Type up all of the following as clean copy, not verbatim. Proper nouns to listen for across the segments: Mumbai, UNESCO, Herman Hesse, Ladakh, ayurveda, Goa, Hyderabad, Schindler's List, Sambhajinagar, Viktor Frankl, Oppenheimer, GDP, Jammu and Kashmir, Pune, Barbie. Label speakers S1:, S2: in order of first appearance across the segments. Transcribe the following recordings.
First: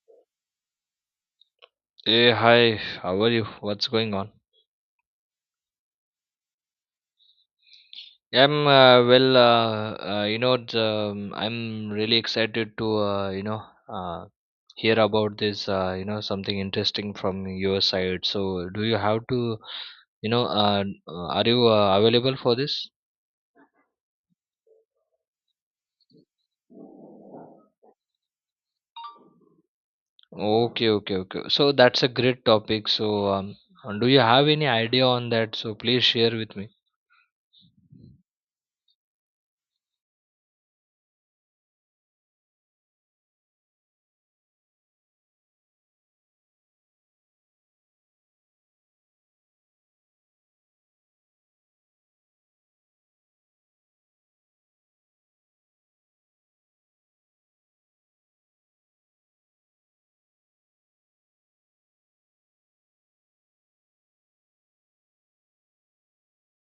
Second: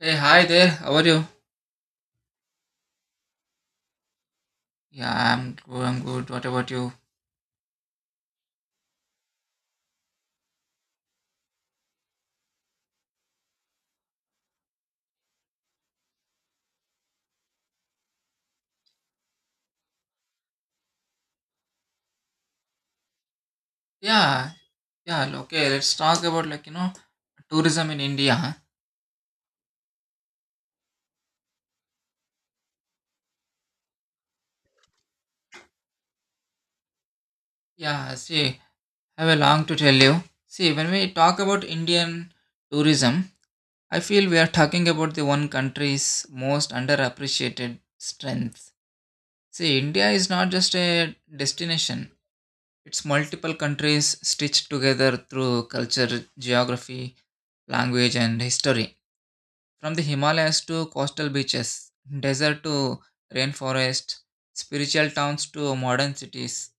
S1: Hey, hi there. How are you?
S2: Hey, hi. How are you? What's going on?
S1: Yeah, I'm good. I'm good. What about you?
S2: I'm well. I'm really excited to uh, hear about this. Something interesting from your side. So, do you have to? Are you available for this?
S1: Yeah, yeah. Okay, let's talk about tourism in India.
S2: Okay, okay, okay. So that's a great topic. So, do you have any idea on that? So please share with me.
S1: Yeah, see, I have a long to tell you. See, when we talk about Indian tourism, I feel we are talking about the one country's most underappreciated strength. See, India is not just a destination. It's multiple countries stitched together through culture, geography, language, and history. From the Himalayas to coastal beaches, desert to rainforest, spiritual towns to modern cities.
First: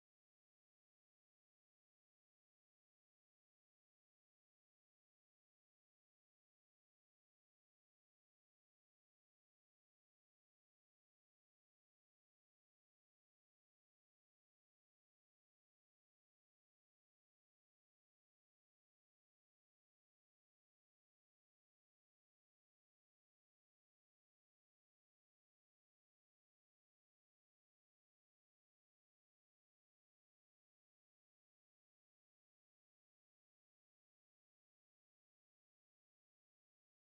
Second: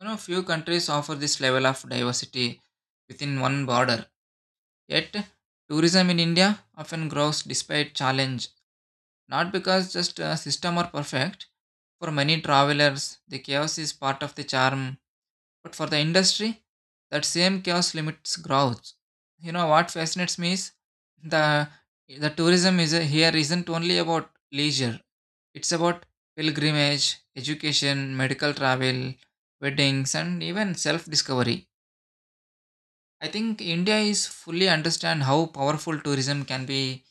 S1: You know, few countries offer this level of diversity within one border. Yet, tourism in India often grows despite challenge, not because just a system are perfect. For many travelers, the chaos is part of the charm, but for the industry, that same chaos limits growth. You know what fascinates me is the the tourism is here isn't only about leisure. It's about pilgrimage, education, medical travel, weddings, and even self-discovery. I think India is fully understand how powerful tourism can be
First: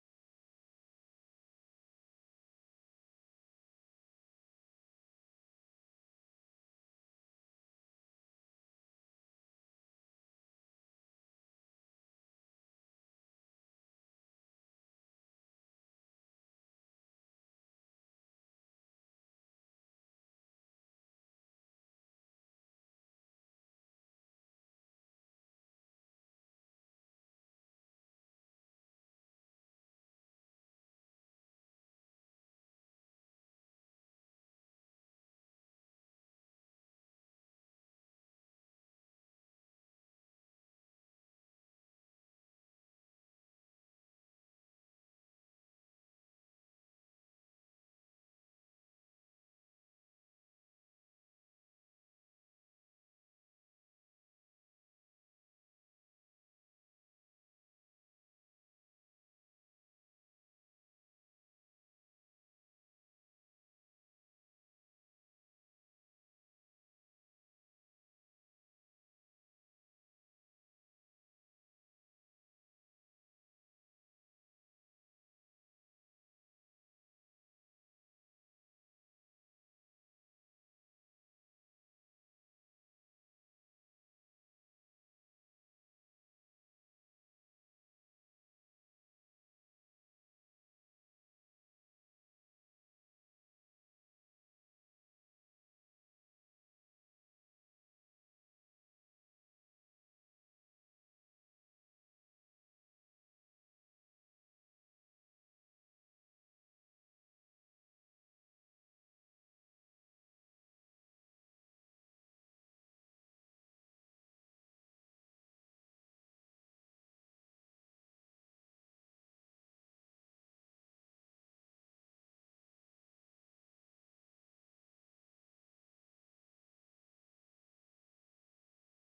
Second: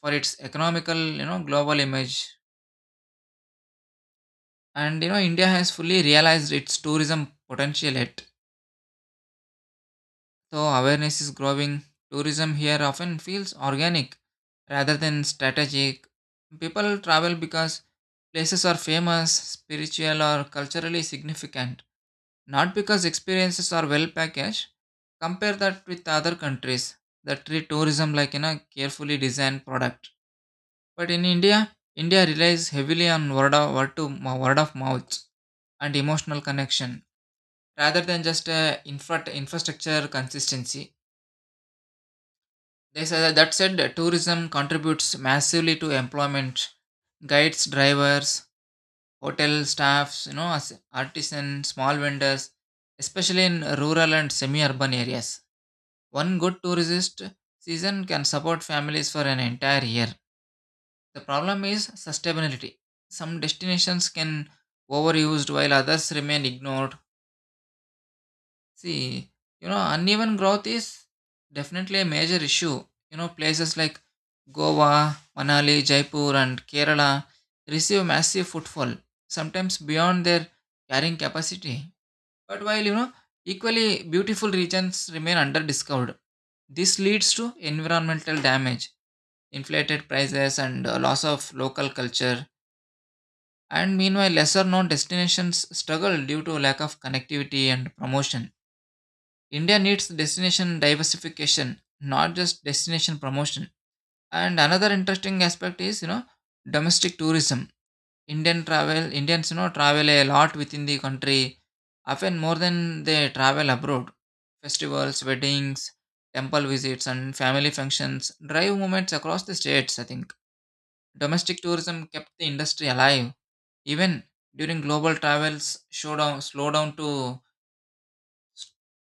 S1: for its economical, global image. And you know, India has fully realized its tourism potential yet. So awareness is growing. Tourism here often feels organic rather than strategic. People travel because places are famous, spiritual, or culturally significant, not because experiences are well packaged. Compare that with other countries that treat tourism like in a carefully designed product. But in India, India relies heavily on word of mouth and emotional connection rather than just infrastructure consistency. They said that said, tourism contributes massively to employment. Guides, drivers, hotel staffs, you know, artisans, small vendors, especially in rural and semi-urban areas. One good tourist season can support families for an entire year. The problem is sustainability. Some destinations can overused while others remain ignored. See, you know, uneven growth is definitely a major issue. You know, places like Goa, Manali, Jaipur, and Kerala receive massive footfall, sometimes beyond their carrying capacity. But while, you know, equally beautiful regions remain underdiscovered, this leads to environmental damage, inflated prices, and loss of local culture. And meanwhile, lesser known destinations struggle due to lack of connectivity and promotion. India needs destination diversification, not just destination promotion. And another interesting aspect is, you know, domestic tourism. Indian travel, Indians, you know, travel a lot within the country, often more than they travel abroad. Festivals, weddings, temple visits, and family functions drive movements across the states, I think. Domestic tourism kept the industry alive. Even during global travels showdown slowdown to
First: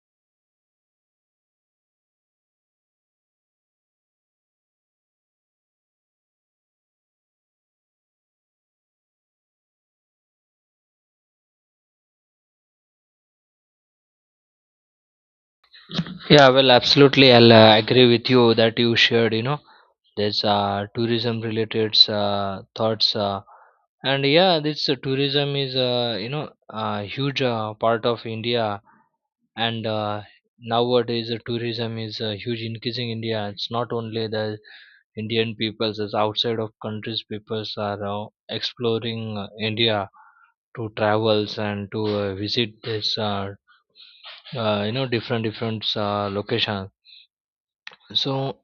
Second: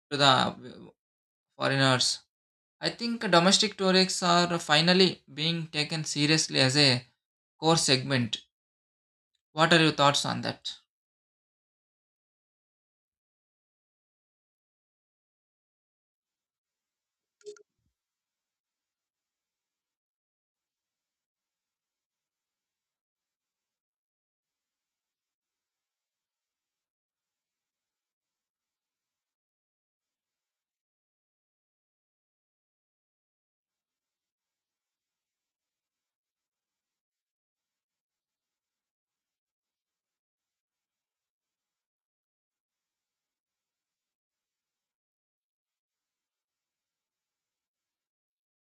S1: to the foreigners. I think domestic tourists are finally being taken seriously as a core segment. What are your thoughts on that?
S2: Yeah, well, absolutely. I'll agree with you that you shared. There's tourism related thoughts. And yeah, this tourism is, a huge part of India. And nowadays, tourism is huge increasing India. It's not only the Indian peoples, it's outside of countries, peoples are exploring India to travels and to visit this, different locations. So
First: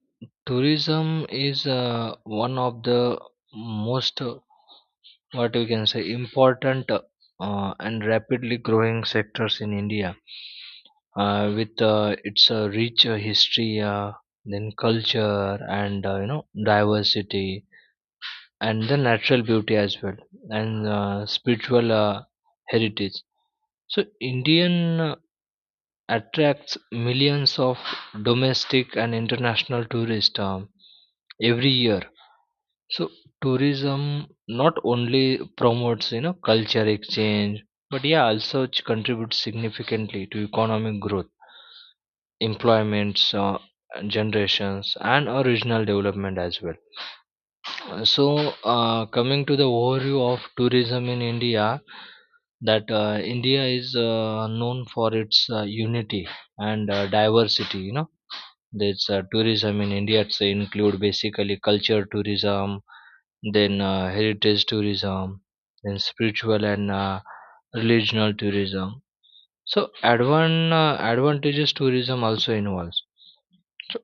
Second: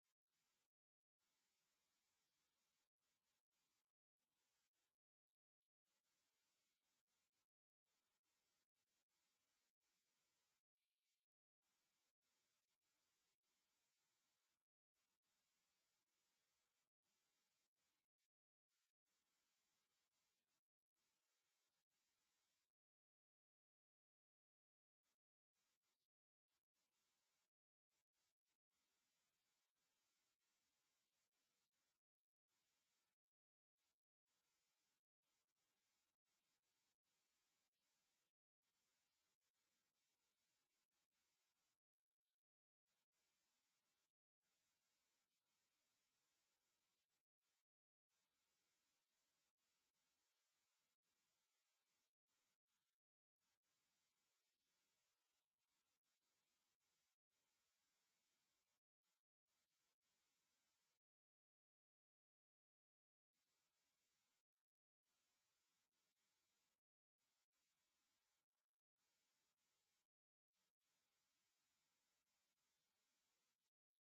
S2: tourism is one of the most what we can say important and rapidly growing sectors in India, with its rich history, then culture and diversity and the natural beauty as well, and spiritual heritage. So Indian attracts millions of domestic and international tourists every year. So tourism not only promotes culture exchange, but yeah also it contributes significantly to economic growth, employments generations, and a regional development as well. Uh, so Coming to the overview of tourism in India, that India is known for its unity and diversity. There's tourism in India. It's include basically culture tourism, then heritage tourism, then spiritual and regional tourism. So advantages tourism also involves. So,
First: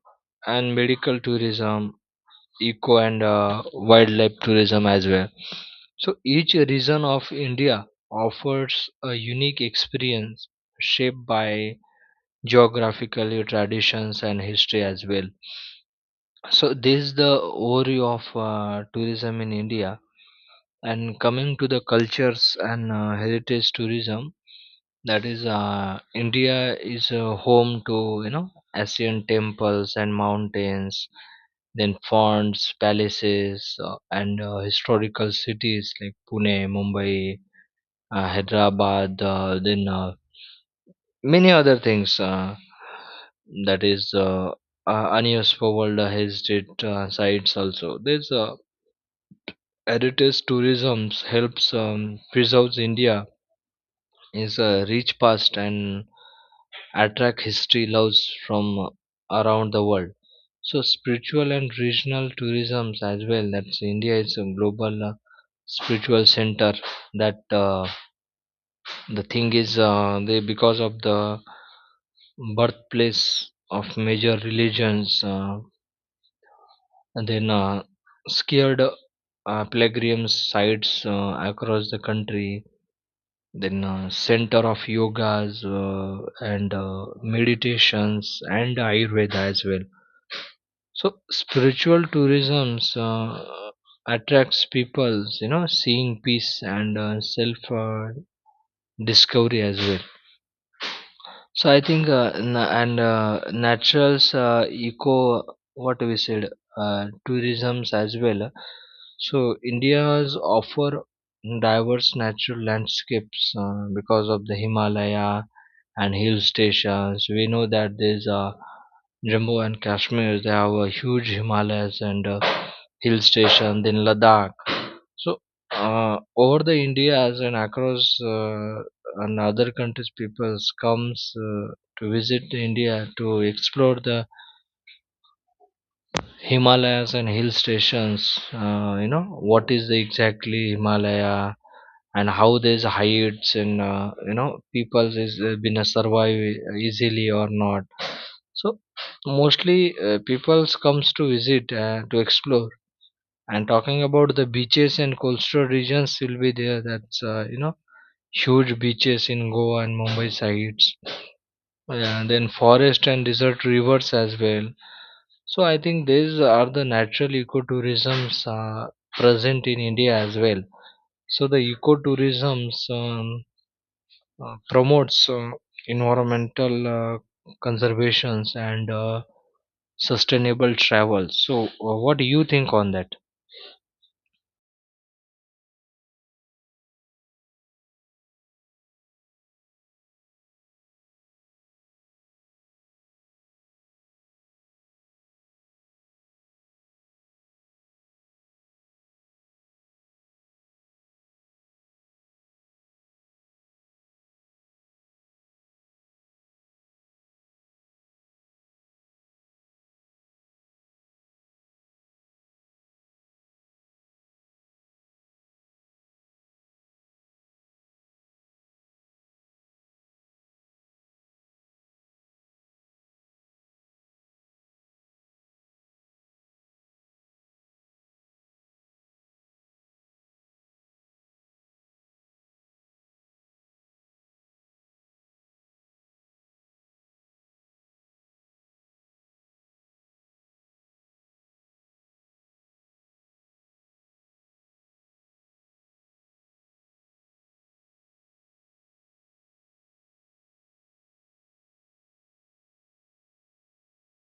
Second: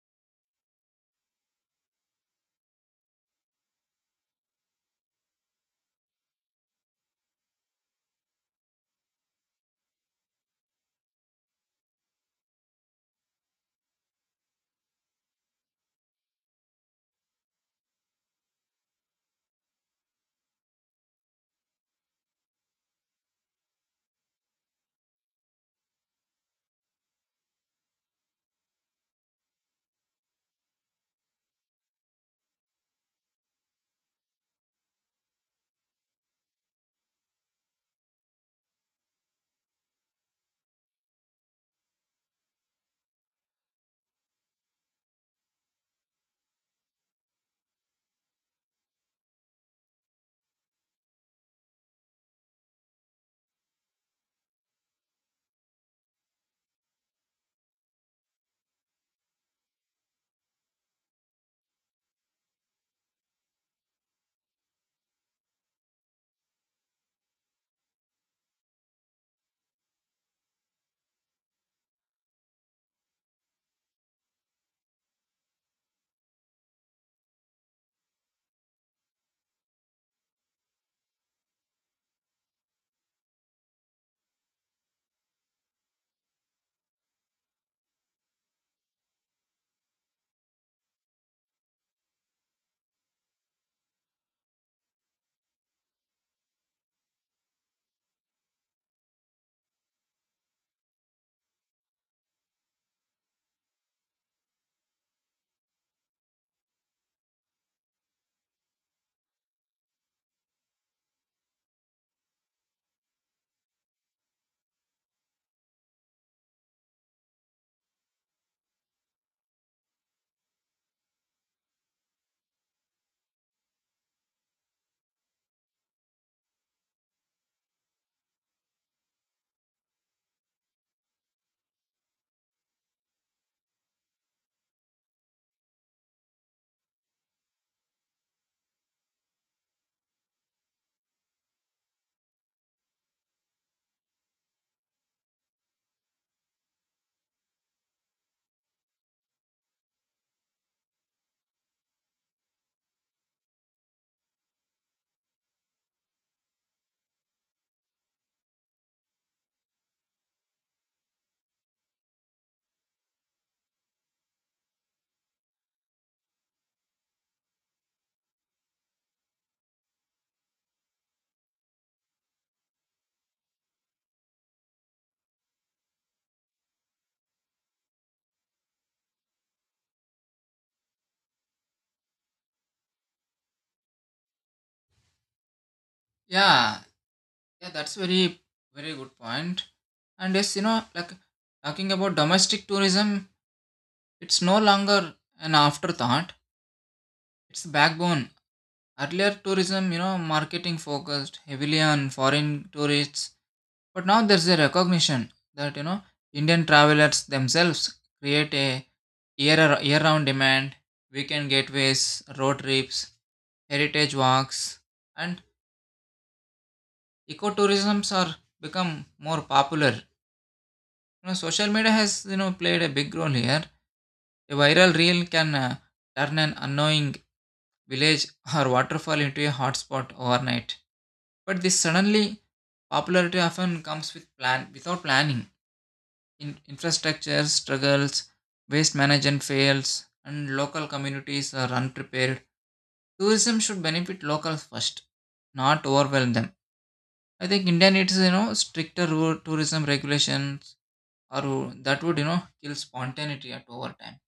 S2: and medical tourism, eco and wildlife tourism as well. So each region of India offers a unique experience shaped by geographical traditions and history as well. So this is the overview of tourism in India. And coming to the cultures and heritage tourism, that is, India is home to ancient temples and mountains, then fonts, palaces, and historical cities like Pune, Mumbai, Hyderabad, then many other things. That is UNESCO World Heritage sites also. There's heritage tourism helps preserves India is a rich past and attract history loves from around the world. So spiritual and regional tourism as well. That's India is a global spiritual center. That The thing is they because of the birthplace of major religions, and then scared pilgrims sites across the country, then center of yogas and meditations and ayurveda as well. So spiritual tourism attracts people seeing peace and self discovery as well. So I think, na- and naturals eco, what we said tourisms as well. So India's offer diverse natural landscapes because of the Himalaya and hill stations. We know that there's Jammu and Kashmir. They have a huge Himalayas and hill station. Then Ladakh. So over the India's and across, and other countries, peoples comes to visit India to explore the Himalayas and hill stations. What is the exactly Himalaya and how there's heights, and people is been a survive easily or not. So mostly people's comes to visit to explore. And talking about the beaches and coastal regions will be there. That's huge beaches in Goa and Mumbai sides. Yeah, then forest and desert rivers as well. So I think these are the natural ecotourisms present in India as well. So the ecotourisms promotes environmental conservations and sustainable travel. So what do you think on that?
S1: Yeah, yeah, that's very good point. And yes, you know, like talking about domestic tourism, it's no longer an afterthought. It's backbone. Earlier tourism, you know, marketing focused heavily on foreign tourists, but now there's a recognition that you know Indian travelers themselves create a year round demand, weekend gateways, road trips, heritage walks, and ecotourisms are become more popular. You know, social media has you know played a big role here. A viral reel can turn an annoying village or waterfall into a hotspot overnight. But this suddenly popularity often comes with plan without planning. In infrastructure struggles, waste management fails, and local communities are unprepared. Tourism should benefit locals first, not overwhelm them. I think India needs you know stricter tourism regulations, or ru- that would you know kill spontaneity at over time.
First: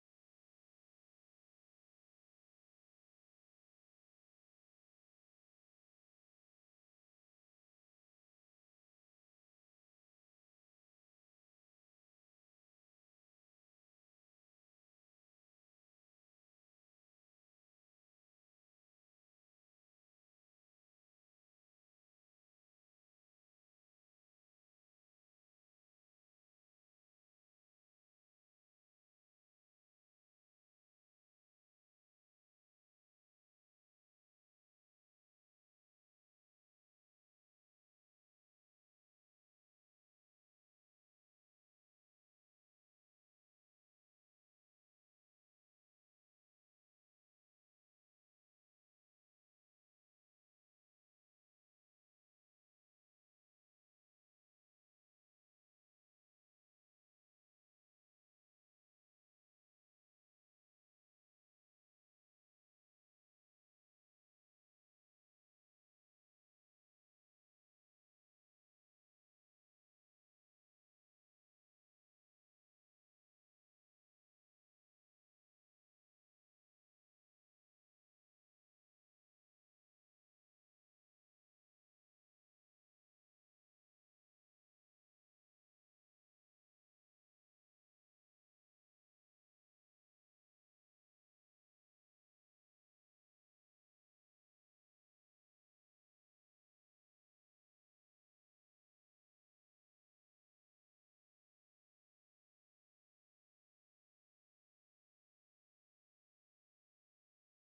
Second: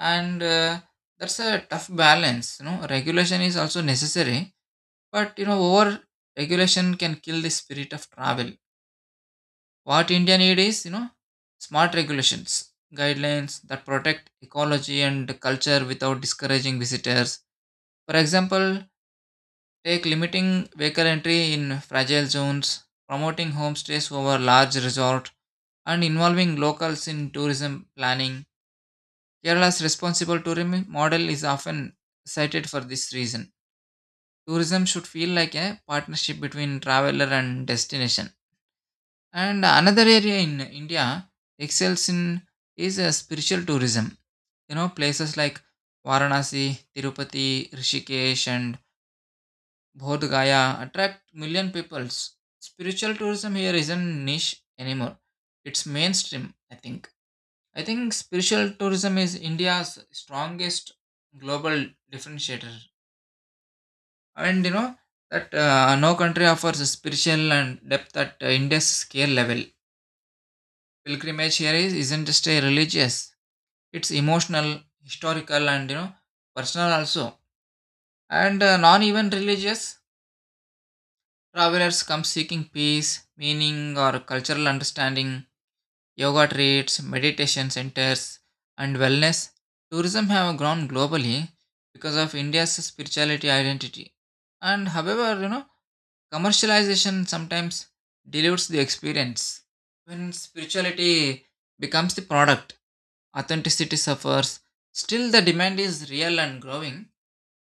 S1: And that's a tough balance. You know, regulation is also necessary, but you know over regulation can kill the spirit of travel. What India need is you know smart regulations, guidelines that protect ecology and culture without discouraging visitors. For example, take limiting vehicle entry in fragile zones, promoting homestays over large resorts, and involving locals in tourism planning. Kerala's responsible tourism model is often cited for this reason. Tourism should feel like a partnership between traveler and destination. And another area in India excels in is spiritual tourism. You know, places like Varanasi, Tirupati, Rishikesh, and Bodh Gaya attract million peoples. Spiritual tourism here isn't niche anymore. It's mainstream, I think. I think spiritual tourism is India's strongest global differentiator. And you know that no country offers a spiritual and depth at India's scale level. Pilgrimage here is, isn't just a religious, it's emotional, historical, and you know personal also. And non even religious travelers come seeking peace, meaning, or cultural understanding, yoga retreats, meditation centers, and wellness. Tourism have grown globally because of India's spirituality identity. And however, you know, commercialization sometimes dilutes the experience. When spirituality becomes the product, authenticity suffers. Still, the demand is real and growing.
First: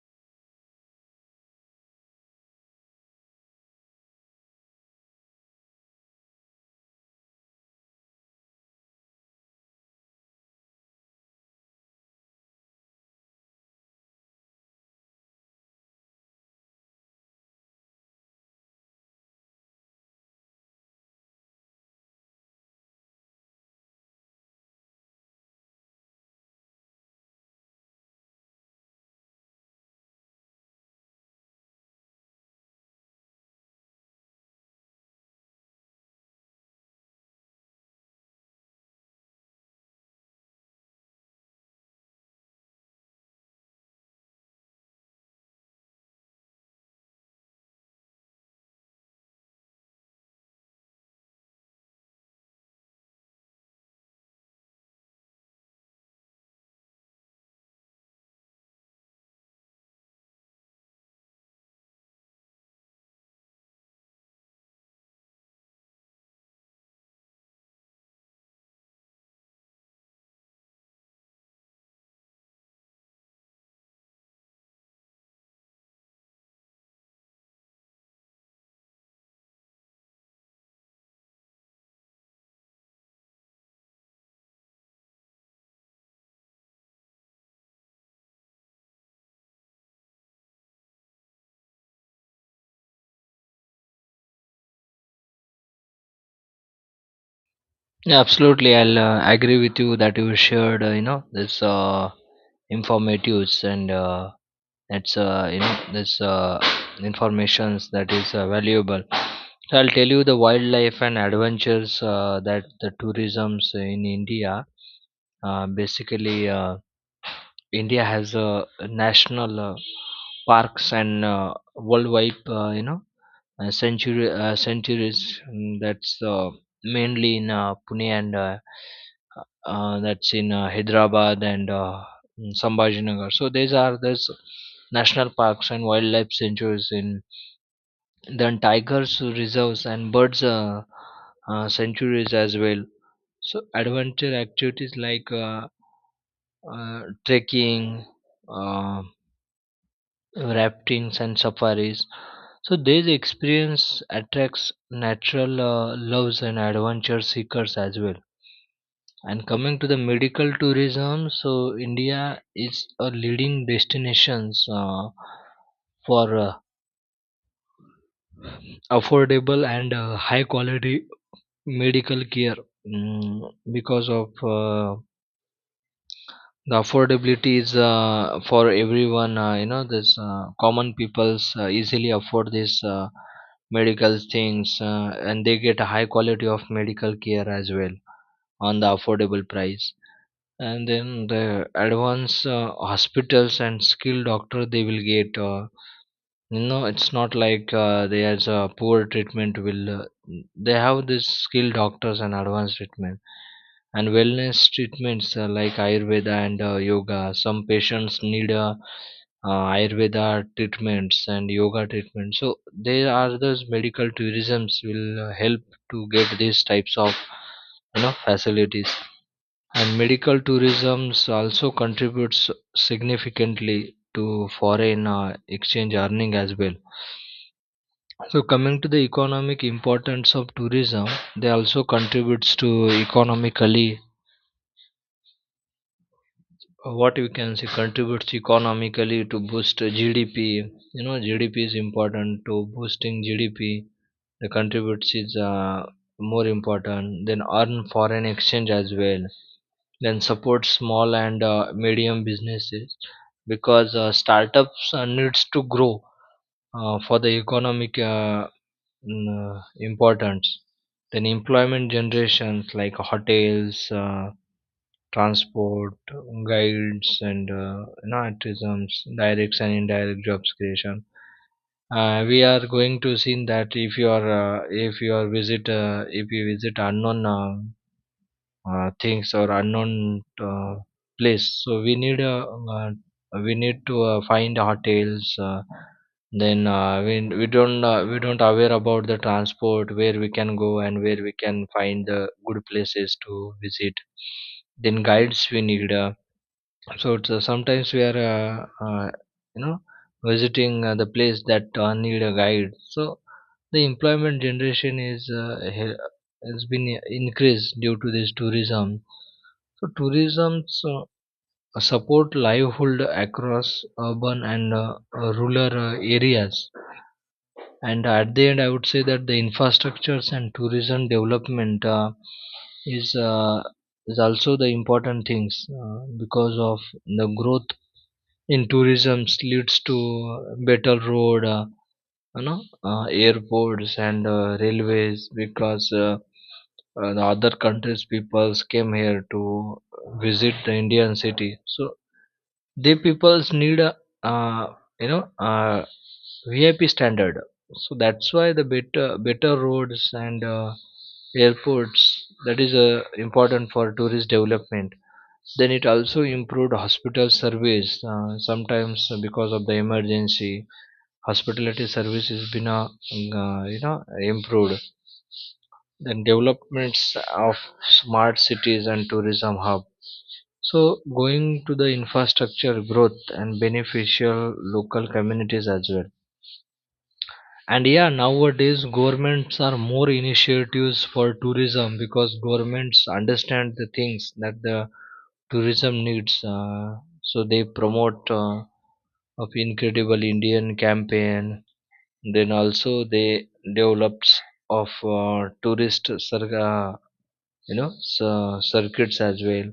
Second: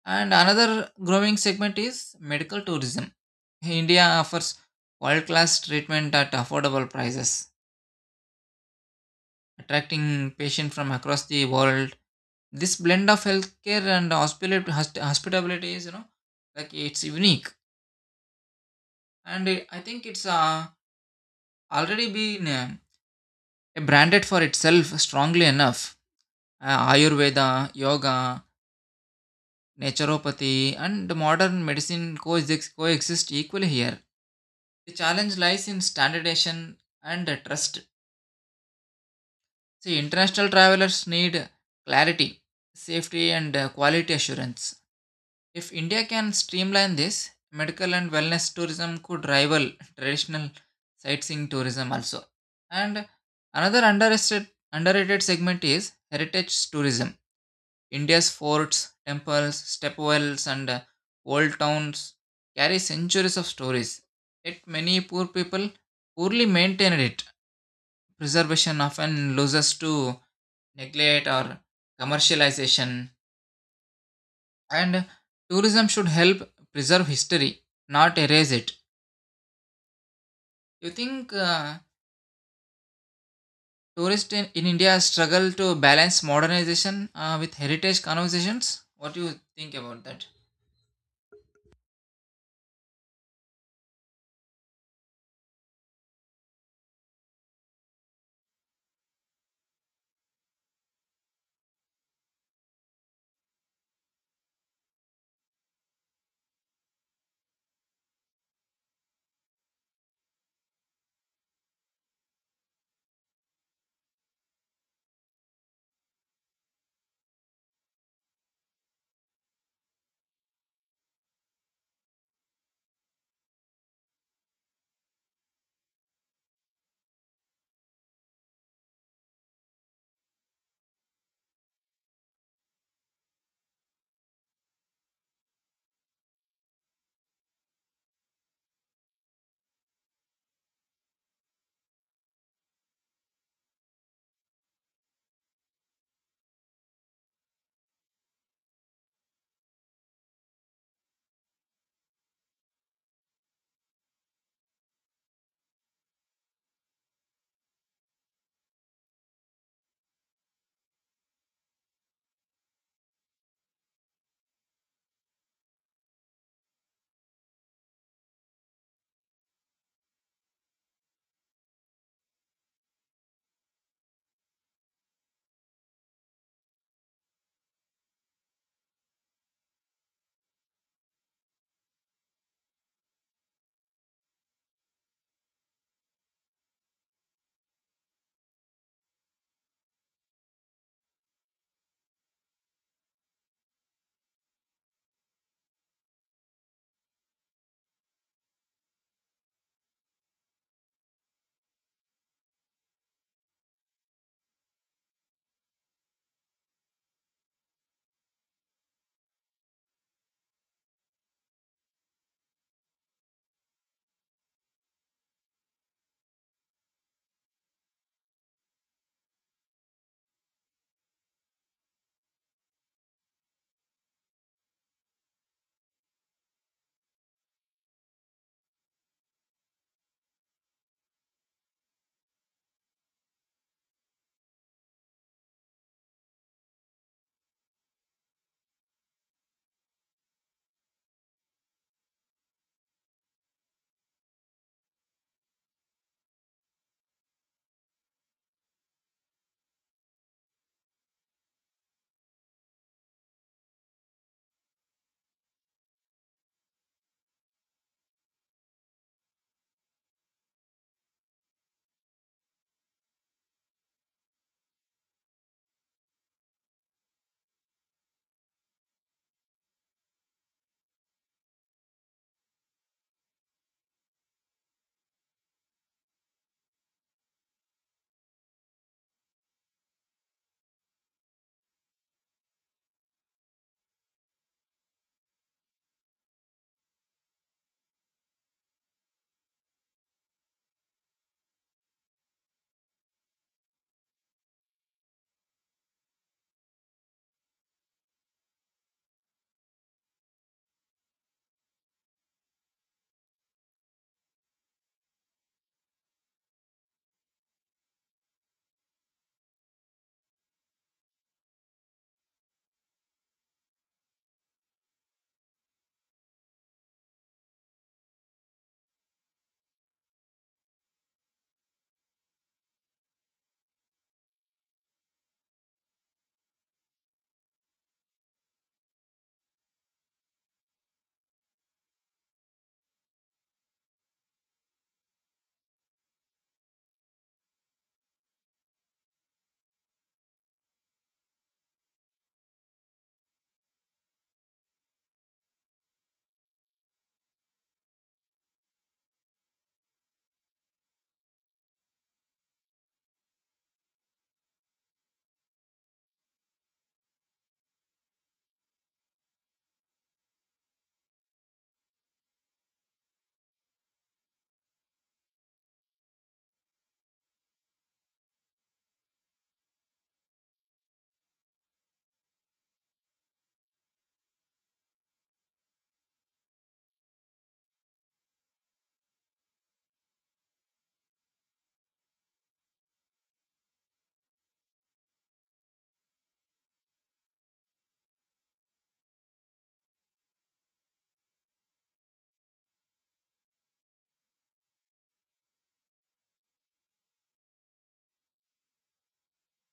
S1: And another growing segment is medical tourism. Hey, India offers world class treatment at affordable prices, attracting patients from across the world. This blend of healthcare and hospitality is, you know, like it's unique. And I think it's already been branded for itself strongly enough. Ayurveda, yoga, naturopathy, and modern medicine coexist equally here. The challenge lies in standardization and trust. See, international travelers need clarity, safety, and quality assurance. If India can streamline this, medical and wellness tourism could rival traditional sightseeing tourism also. And another underrated segment is heritage tourism. India's forts, temples, stepwells, and old towns carry centuries of stories. Yet many poorly maintain it. Preservation often loses to neglect or commercialization, and tourism should help preserve history, not erase it. You think tourists in India struggle to balance modernization with heritage conversations, what do you think about that?
S2: Yeah, absolutely. I'll agree with you that you shared, this informatives, and that's this informations that is valuable. So I'll tell you the wildlife and adventures that the tourisms in India. Basically India has a national parks and worldwide, century centuries. That's mainly in Pune and, that's in Hyderabad and in Sambhajinagar. So these are these national parks and wildlife sanctuaries in, then tigers reserves and birds sanctuaries as well. So adventure activities like, trekking, uh, raftings and safaris. So these experience attracts natural loves and adventure seekers as well. And coming to the medical tourism, so India is a leading destinations for affordable and high quality medical care, because of the affordability is for everyone, this common peoples easily afford these medical things, and they get a high quality of medical care as well on the affordable price. And then the advanced hospitals and skilled doctor they will get, no, it's not like there's a poor treatment will, they have this skilled doctors and advanced treatment. And wellness treatments like ayurveda and yoga, some patients need uh, ayurveda treatments and yoga treatments. So there are those medical tourisms will help to get these types of facilities. And medical tourism also contributes significantly to foreign exchange earning as well. So coming to the economic importance of tourism, they also contributes to economically, what we can say, contributes economically to boost GDP. You know, GDP is important to boosting GDP. The contributes is more important. Then earn foreign exchange as well. Then support small and medium businesses, because startups needs to grow for the economic, importance. Then employment generations like hotels, transport guides and tourisms direct and indirect jobs creation. We are going to see that if you are, if you are visit if you visit unknown things or unknown uh, place, so we need, uh, we need to find hotels. Then we don't, we don't aware about the transport, where we can go and where we can find the good places to visit. Then guides we need, so it's, sometimes we are, you know, visiting the place that need a guide. So the employment generation is has been increased due to this tourism. So tourism support livelihood across urban and rural areas. And at the end, I would say that the infrastructures and tourism development is uh, is also the important things, because of the growth in tourism leads to better road, airports and railways, because the other countries peoples came here to visit the Indian city, so they peoples need a uh, you know uh, VIP standard. So that's why the better roads and airports, that is important for tourist development. Then it also improved hospital service. Sometimes because of the emergency, hospitality service has been improved. Then developments of smart cities and tourism hub. So going to the infrastructure growth and beneficial local communities as well. And yeah, nowadays governments are more initiatives for tourism, because governments understand the things that the tourism needs, so they promote of incredible Indian campaign. Then also they develops of tourist you know circuits as well.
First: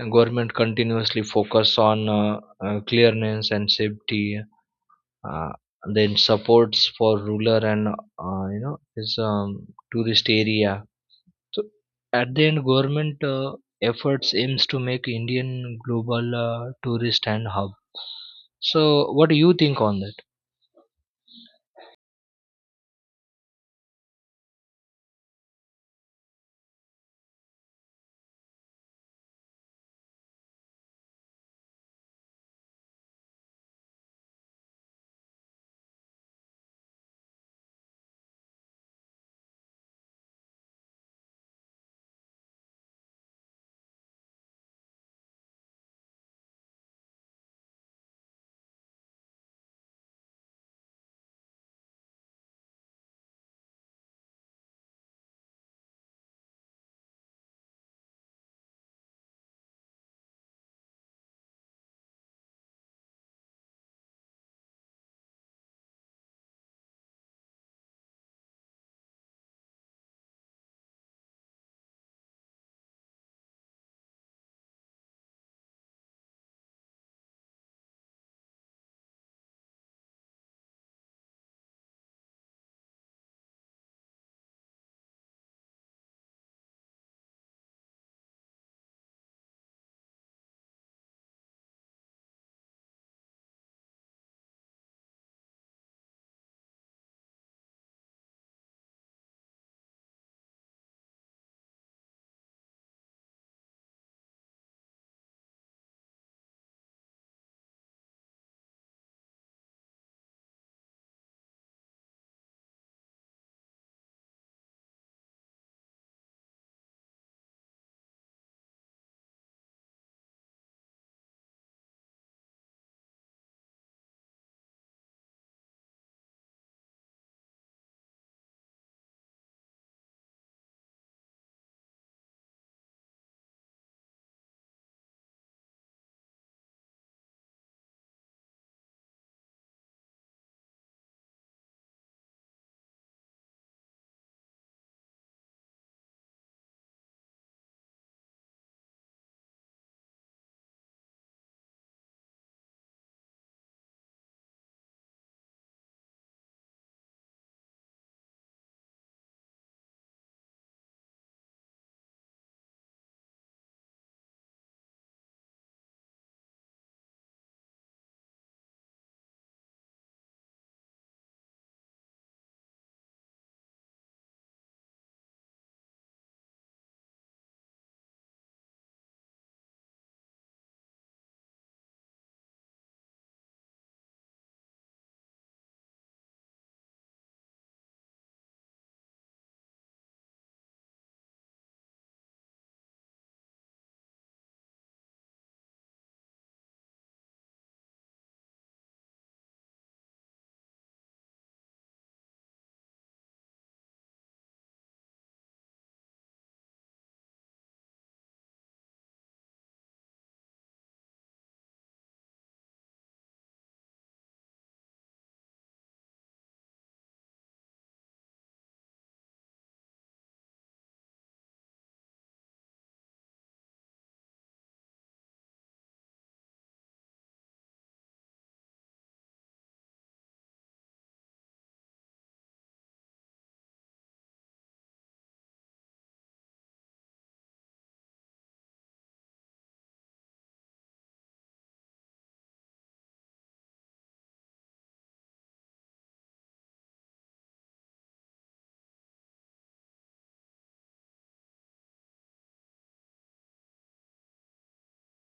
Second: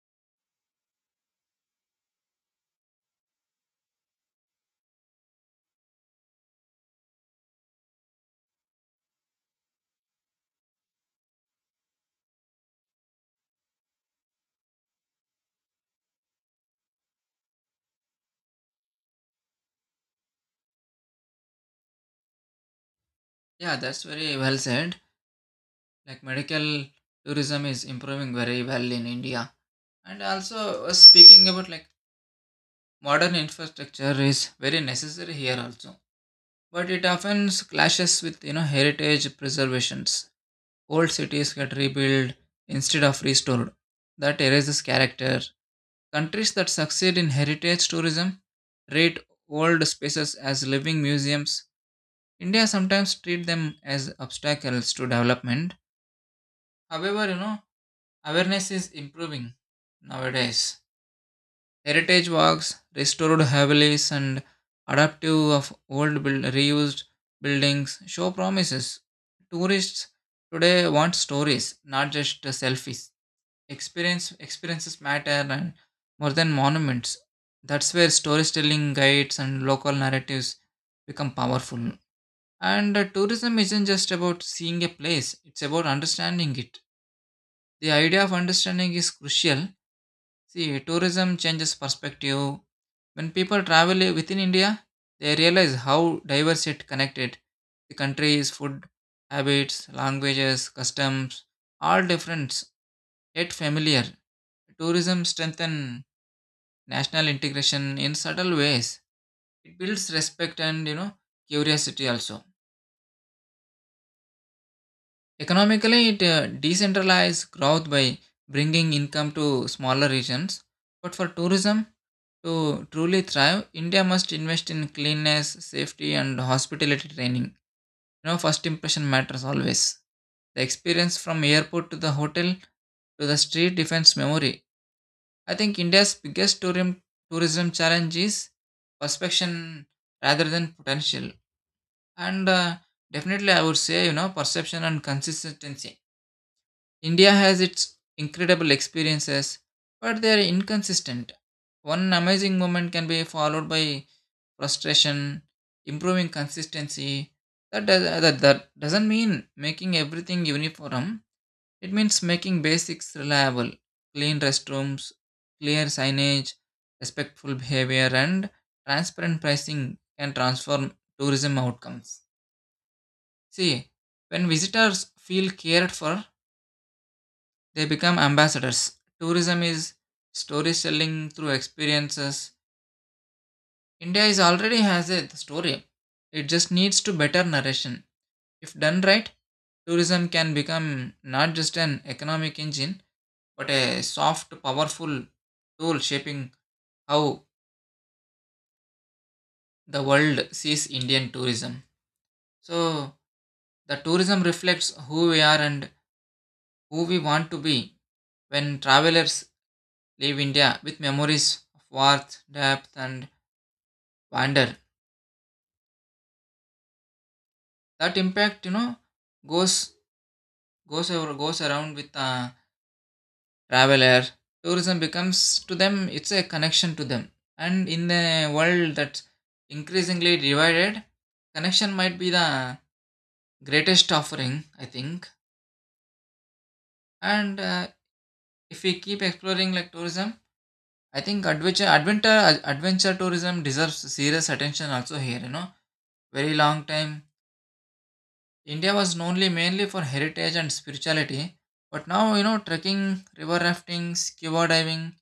S2: And government continuously focus on clearness and safety, uh, then supports for rural and is tourist area. So at the end, government efforts aims to make Indian global tourist and hub. So what do you think on that?
S1: Yeah, that's very well said. Like medical tourism is improving very well in India, and also speaking about like modern infrastructure is very necessary here also, but it often clashes with you know heritage preservations. Old cities get rebuilt instead of restored. That erases character. Countries that succeed in heritage tourism treat old spaces as living museums. India sometimes treat them as obstacles to development. However, you know, awareness is improving nowadays. Heritage walks, restored havelis, and adaptive of old build, reused buildings show promises. Tourists today want stories, not just selfies. Experiences matter and more than monuments. That's where storytelling guides and local narratives become powerful. And tourism isn't just about seeing a place, it's about understanding it. The idea of understanding is crucial. See, tourism changes perspective. When people travel within India, they realize how diverse it connected the country is, food, habits, languages, customs, all different yet familiar. Tourism strengthens national integration in subtle ways. It builds respect and you know curiosity also. Economically it decentralizes growth by bringing income to smaller regions, but for tourism to truly thrive India must invest in cleanness, safety, and hospitality training. You know, first impression matters always. The experience from airport to the hotel to the street defines memory. I think India's biggest tourism challenge is perception rather than potential. And definitely, I would say you know perception and consistency. India has its incredible experiences, but they are inconsistent. One amazing moment can be followed by frustration. Improving consistency that doesn't mean making everything uniform, it means making basics reliable. Clean restrooms, clear signage, respectful behavior, and transparent pricing can transform tourism outcomes. See, when visitors feel cared for, they become ambassadors. Tourism is storytelling through experiences. India is already has a story. It just needs to better narration. If done right, tourism can become not just an economic engine but a soft, powerful tool shaping how the world sees Indian tourism. So, the tourism reflects who we are and who we want to be when travelers leave India with memories of warmth, depth, and wonder. That impact, you know, goes goes around with the traveler. Tourism becomes to them it's a connection to them, and in a world that's increasingly divided, connection might be the greatest offering, I think. And if we keep exploring like tourism, I think adventure tourism deserves serious attention also here. You know, very long time India was knownly mainly for heritage and spirituality, but now you know trekking, river rafting, scuba diving,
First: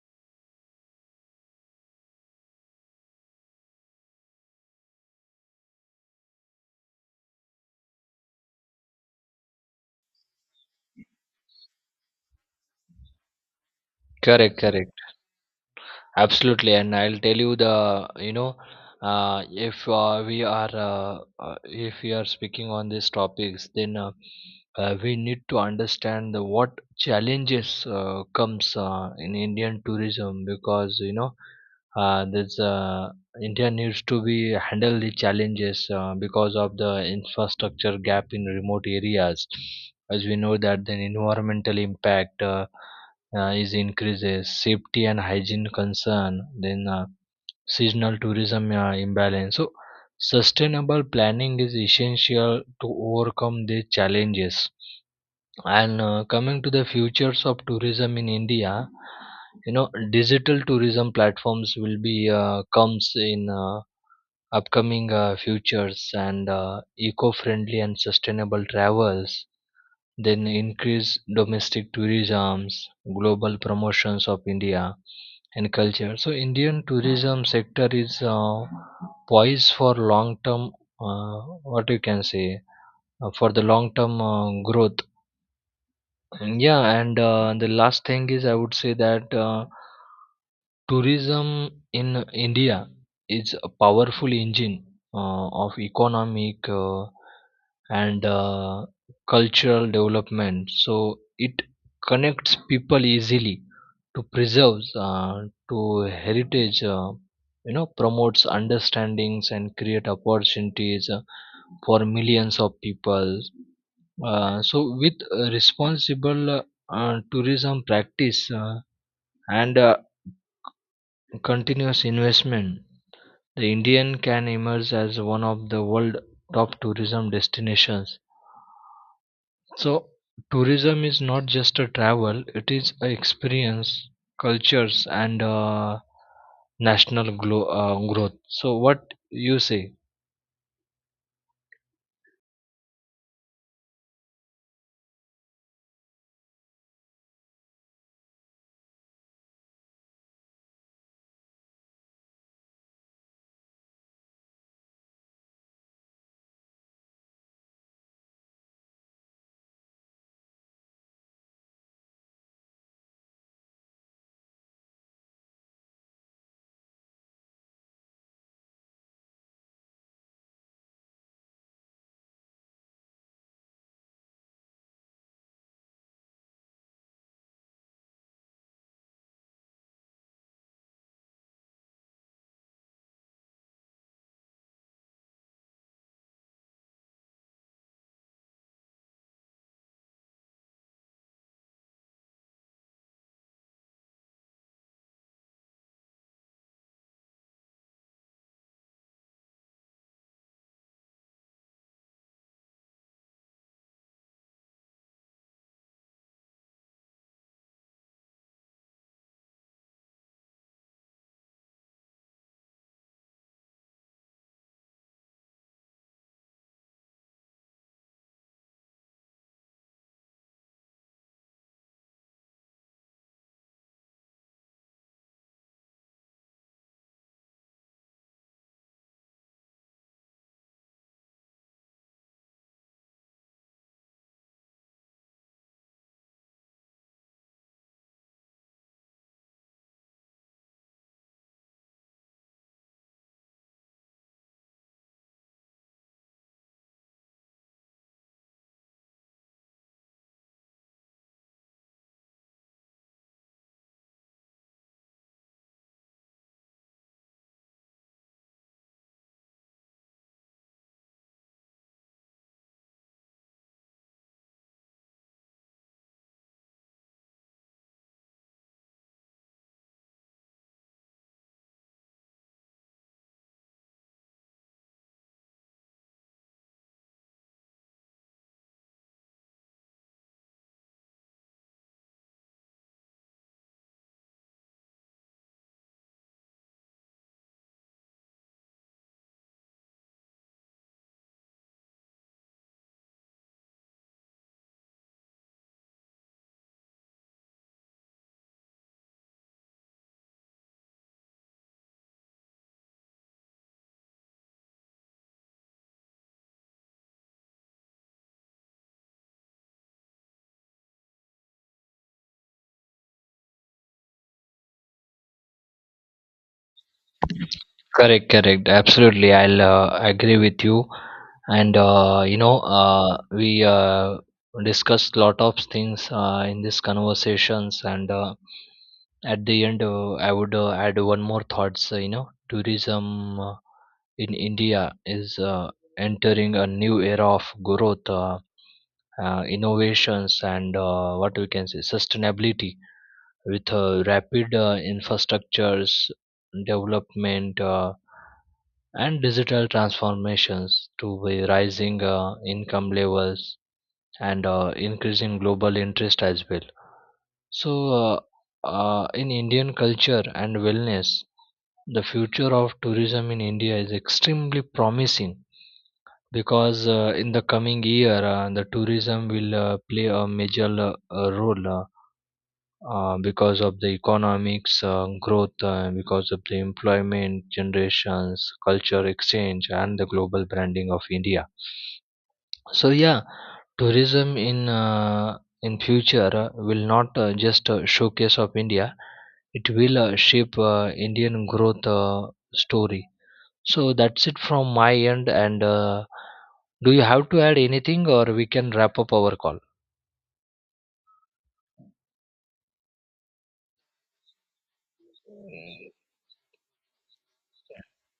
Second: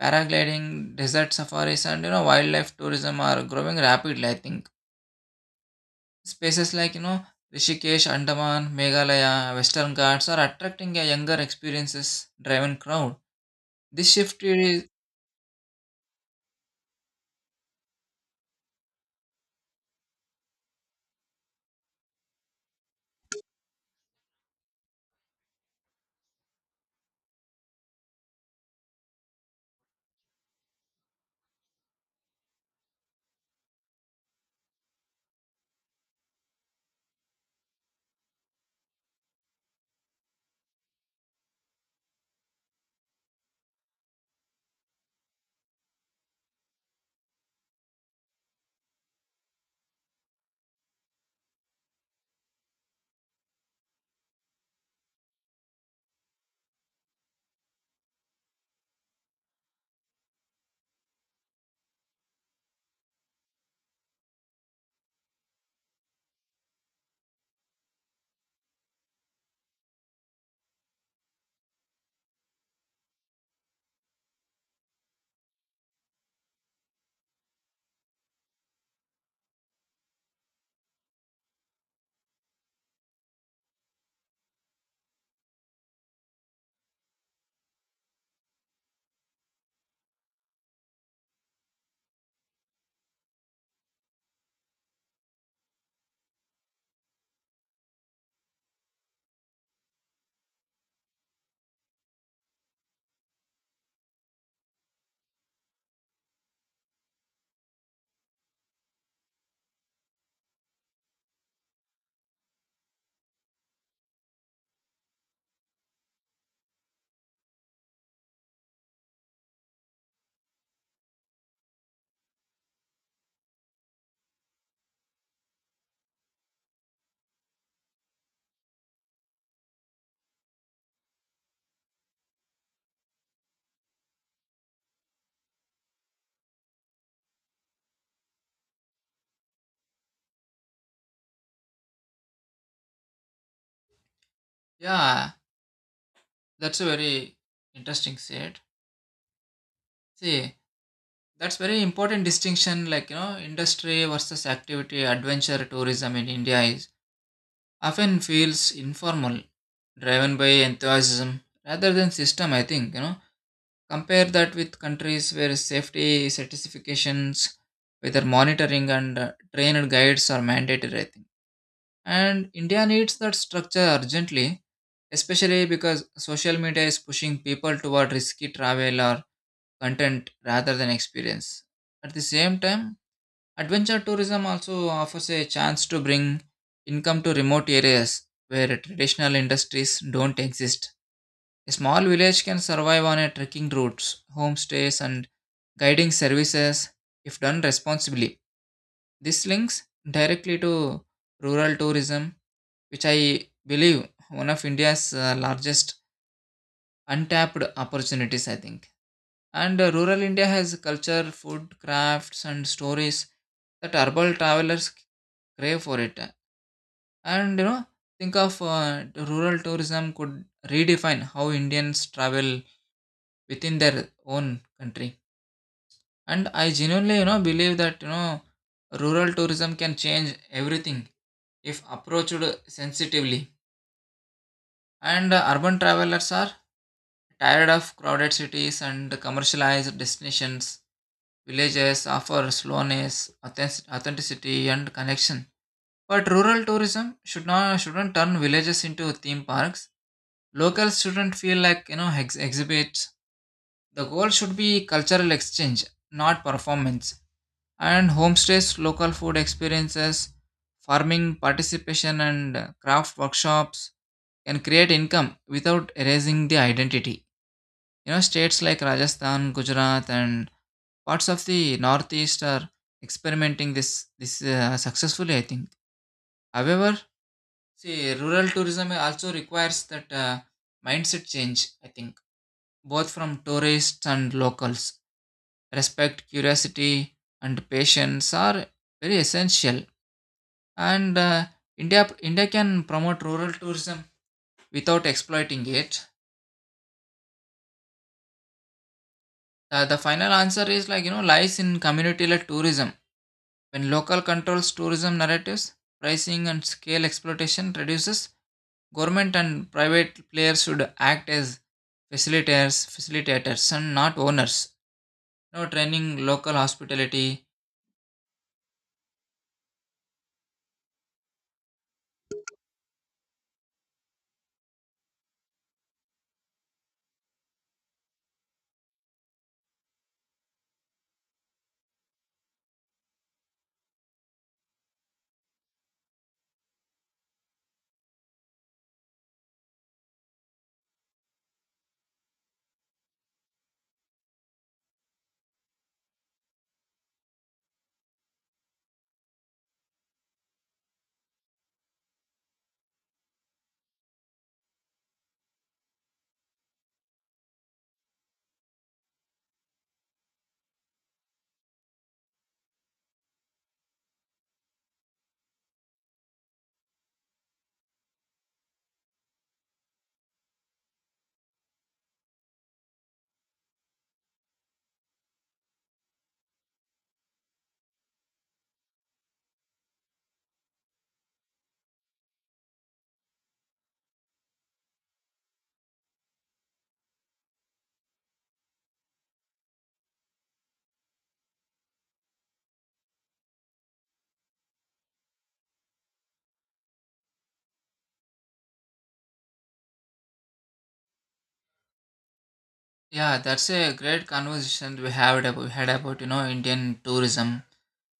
S1: paragliding, desert safaris, and you know wildlife tourism are growing rapidly. I think spaces like you know Rishikesh, Andaman, Meghalaya, Western Ghats are attracting a younger experiences driven crowd. This shift
S2: Correct,
S1: is
S2: correct. Absolutely, and I'll tell you, the if we are if we are speaking on these topics, then, we need to understand the, what challenges comes in Indian tourism, because this India needs to be handle the challenges because of the infrastructure gap in remote areas. As we know that the environmental impact, is increases safety and hygiene concern, then seasonal tourism imbalance. So sustainable planning is essential to overcome these challenges. And coming to the futures of tourism in India, you know digital tourism platforms will be, comes in upcoming futures, and eco-friendly and sustainable travels, then increase domestic tourism, global promotions of India and culture. So Indian tourism sector is poised for long term, what you can say, for the long term growth. Mm, yeah, and the last thing is I would say that tourism in India is a powerful engine of economic and cultural development. So it connects people easily to preserves, to heritage, promotes understandings and create opportunities for millions of people. So with responsible tourism practice and continuous investment, the Indian can emerge as one of the world top tourism destinations. So tourism is not just a travel, it is a experience, cultures and national growth. So what you say?
S1: yeah, that's a very interesting set. See, that's very important distinction like you know industry versus activity, adventure tourism in India is often feels informal, driven by enthusiasm rather than system. I think you know compare that with countries where safety certifications, whether monitoring and trained guides are mandatory. I think, and India needs that structure urgently, especially because social media is pushing people toward risky travel or content rather than experience. At the same time, adventure tourism also offers a chance to bring income to remote areas where traditional industries don't exist. A small village can survive on a trekking routes, homestays, and guiding services if done responsibly. This links directly to rural tourism, which I believe one of India's largest untapped opportunities, I think. And rural India has culture, food, crafts, and stories that urban travelers crave for it. And you know, think of rural tourism could redefine how Indians travel within their own country. And I genuinely, you know, believe that you know, rural tourism can change everything if approached sensitively. And urban travelers are tired of crowded cities and commercialized destinations. Villages offer slowness, authenticity, and connection. But rural tourism shouldn't turn villages into theme parks. Locals shouldn't feel like you know exhibits. The goal should be cultural exchange, not performance. And homestays, local food experiences, farming participation, and craft workshops can create income without erasing the identity. You know, states like Rajasthan, Gujarat, and parts of the northeast are experimenting this successfully, I think. However, see, rural tourism also requires that mindset change. I think both from tourists and locals, respect, curiosity, and patience are very essential. And India can promote rural tourism without exploiting it. The final answer is like you know lies in community-led tourism. When local controls tourism narratives, pricing and scale exploitation reduces, government and private players should act as facilitators and not owners. No training local hospitality.
S2: Correct, correct. Absolutely, I'll agree with you. And we discussed lot of things in these conversations. And at the end, I would add one more thoughts. Tourism in India is entering a new era of growth, innovations, and what we can say sustainability, with rapid infrastructures development. And digital transformations to the rising income levels and increasing global interest as well. So, uh, in Indian culture and wellness, the future of tourism in India is extremely promising, because in the coming year, the tourism will play a major role. Because of the economics growth, because of the employment generations, culture exchange, and the global branding of India. So yeah, tourism in future will not just showcase of India. It will shape Indian growth story. So that's it from my end. And do you have to add anything, or we can wrap up our call?
S1: Yeah, that's a great conversation we had about you know Indian tourism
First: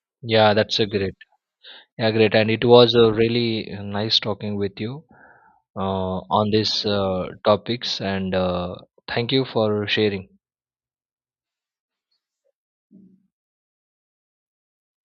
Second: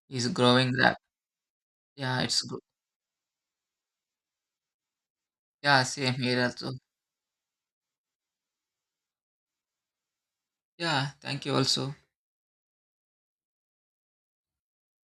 S1: is
S2: Yeah,
S1: growing.
S2: that's a
S1: Rap-
S2: great. Yeah,
S1: yeah,
S2: great.
S1: it's
S2: And
S1: good.
S2: it was really nice talking with you
S1: Yeah, same here
S2: on
S1: also.
S2: these topics. And thank you for sharing.
S1: Yeah, thank you also.